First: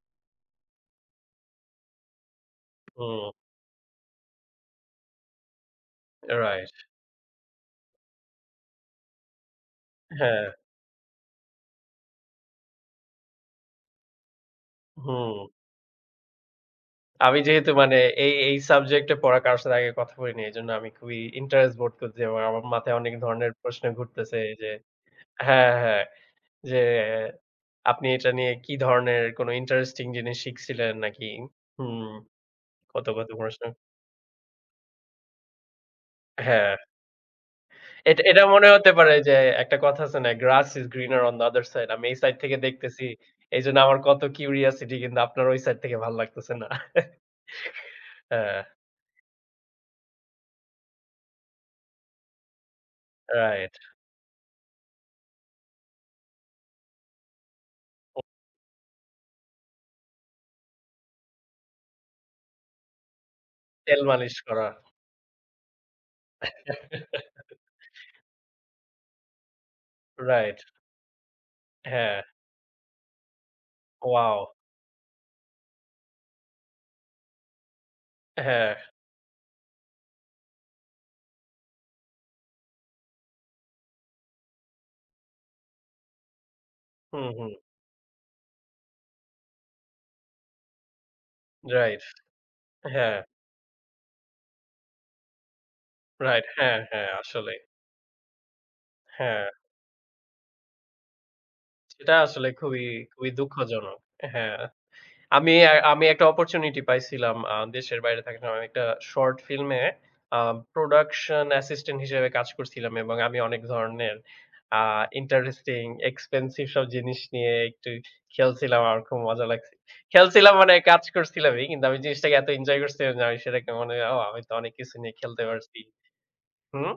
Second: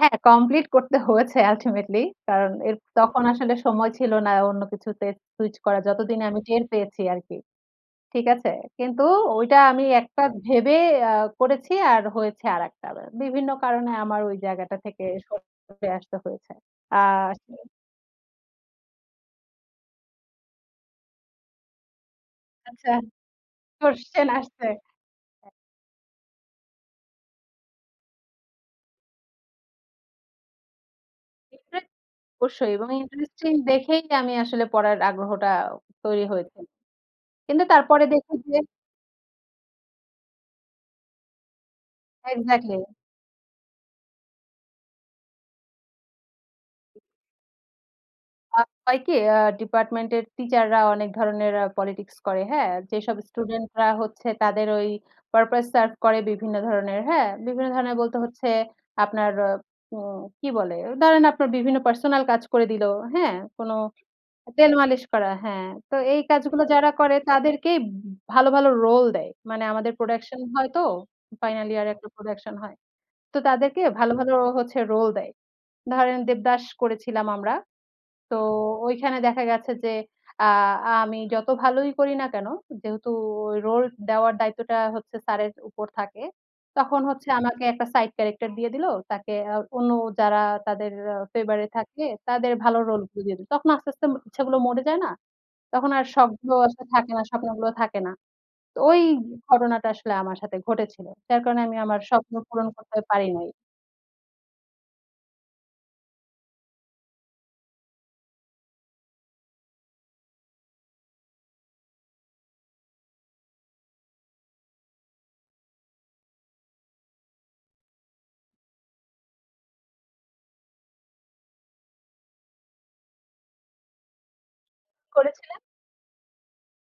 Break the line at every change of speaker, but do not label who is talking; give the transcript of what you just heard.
হ্যাঁ, কমপ্লিট করতে হয়েছে আলটিমেটলি। কারণ এর তখন
হুম।
আসলে সময় ছিল না অন্য কিছুতে সুইচ করা, যতদিনে আমি টের
রাইট।
পেয়েছি আরকি। ঠিক আছে? কিন্তু ওইটা আমি একটা
হ্যাঁ।
ভেবে অ্যাঁ করেছি, আর হয়েছে আরেকটা। ব্যা বিভিন্ন কারণে আমার ওই জায়গাটা থেকে
হুম।
সরে আসতে হয়েছে। অ্যাঁ
আমি
সে
যেহেতু মানে এই, এই সাবজেক্ট টা পড়া কারো সাথে আগে কথা বলি নাই, এইজন্য আমি খুবই ইন্টারেস্ট বোধ করছি এবং আমার
আচ্ছা।
মাথায় অনেক ধরনের প্রশ্ন
কোশ্চেন
ঘুরতেছে এই যে
আসছে? হ্যাঁ।
হ্যাঁ, হ্যাঁ। যে আপনি এটা নিয়ে কী ধরনের, কোনো ইন্টারেস্টিং জিনিস শিখছিলেন নাকি?
ইন্টা
হুম।
অবশ্যই এবং
কত, কত
ইন্টারেস্টিং
প্রশ্ন।
দেখেই আমি আসলে পড়ার আগ্রহটা, তৈরি হয়েছিল।
হ্যাঁ।
কিন্তু তারপরে
এটা,
দেখি
এটা
যে
মনে হতে পারে যে একটা কথা আছে না? "Grass is greener on the other side." আমি এই সাইড থেকে
এক্স্যাক্টলি।
দেখতেছি, এইজন্য আমার কত কিউরিসিটি। কিন্তু আপনার ওই সাইড থেকে ভালো লাগতেছে না।
আ
হ্যাঁ।
হয় কি? আ ডিপার্টমেনট এর টিচার রা অনেক ধরনের পলিটিক্স করে, হ্যাঁ? যেসব স্টুডেন্ট
রাইট।
রা হচ্ছে তাদের ওই, পারপাস সারভ করে বিভিন্ন ধরনের, হ্যাঁ? বিভিন্ন ধরনের বলতে
হু।
হচ্ছে, আপনার আ উম কি বলে? ধরেন আপনার বিভিন্ন পার্সোনাল কাজ করে দিল, হ্যাঁ? কোনো
তেল মালিশ করা।
তেল মালিশ করা, হ্যাঁ। তো এই কাজগুলো যারা করে, তাদেরকেই ভালো, ভালো রোল দেয়। মানে আমাদের প্রোডাকশন
রাইট।
হয়তো, ফাইনাল ইয়ার এ একটা
হ্যাঁ।
প্রোডাকশন হয়। তো তাদেরকে ভালো, ভালো
ওয়াও!
হচ্ছে রোল দেয়। ধরেন দেবদাস করেছিলাম আমরা। তো
হ্যাঁ।
ওইখানে দেখা গেছে যে, আ আমি যত ভালোই করি না কেন? যেহেতু ওই রোল দেওয়ার দায়িত্বটা হচ্ছে স্যারের উপর থাকে, তখন
হুম,
হচ্ছে
হুম।
আমাকে একটা সাইড ক্যারেক্টার দিয়ে দিল, তাকে অ্যা অন্য, যারা তাদের ফেভার এ
রাইট।
থাকে, তাদের ভালো রোল গুলো
হ্যাঁ।
দিয়ে দিল। তখন আস্তে, আস্তে ম ইচ্ছেগুলো মরে যায় না? তখন আর
রাইট।
শখগুলো
হ্যাঁ,
আসলে
হ্যাঁ,
থাকে না,
আসলেই।
স্বপ্নগুলো থাকে না। তো ওই
হ্যাঁ।
ঘটনাটা আসলে আমার সাথে ঘটেছিল। যার কারণে আমি আমার
সেটা
স্বপ্ন
আসলে
পূরণ
খুবই
করতে পারি
খুবই
নাই।
দুঃখজনক অ্যা হ্যাঁ। আমি, অ্যা আমি একটা অপুরচুনিটি পাইছিলাম আ দেশের বাইরে থাকা সময়। আমি একটা শর্ট ফিল্ম এ, আ প্রোডাকশন অ্যাসিস্ট্যান্ট হিসেবে কাজ করছিলাম এবং আমি অনেক ধরনের আ ইন্টারেস্টিং, এক্সপেন্সিভ সব জিনিস নিয়ে একটু খেলছিলাম, আমার খুব মজা লাগছে। খেলছিলাম মানে কাজ করছিলামই কিন্তু, আমি জিনিসটাকে এত এঞ্জয় করছিলাম যে আমি সেটাকে মনে হয়, "ও! আমি তো অনেক কিছু
কি
নিয়ে খেলতে
করেছিলেন?
পারছি।" হুম?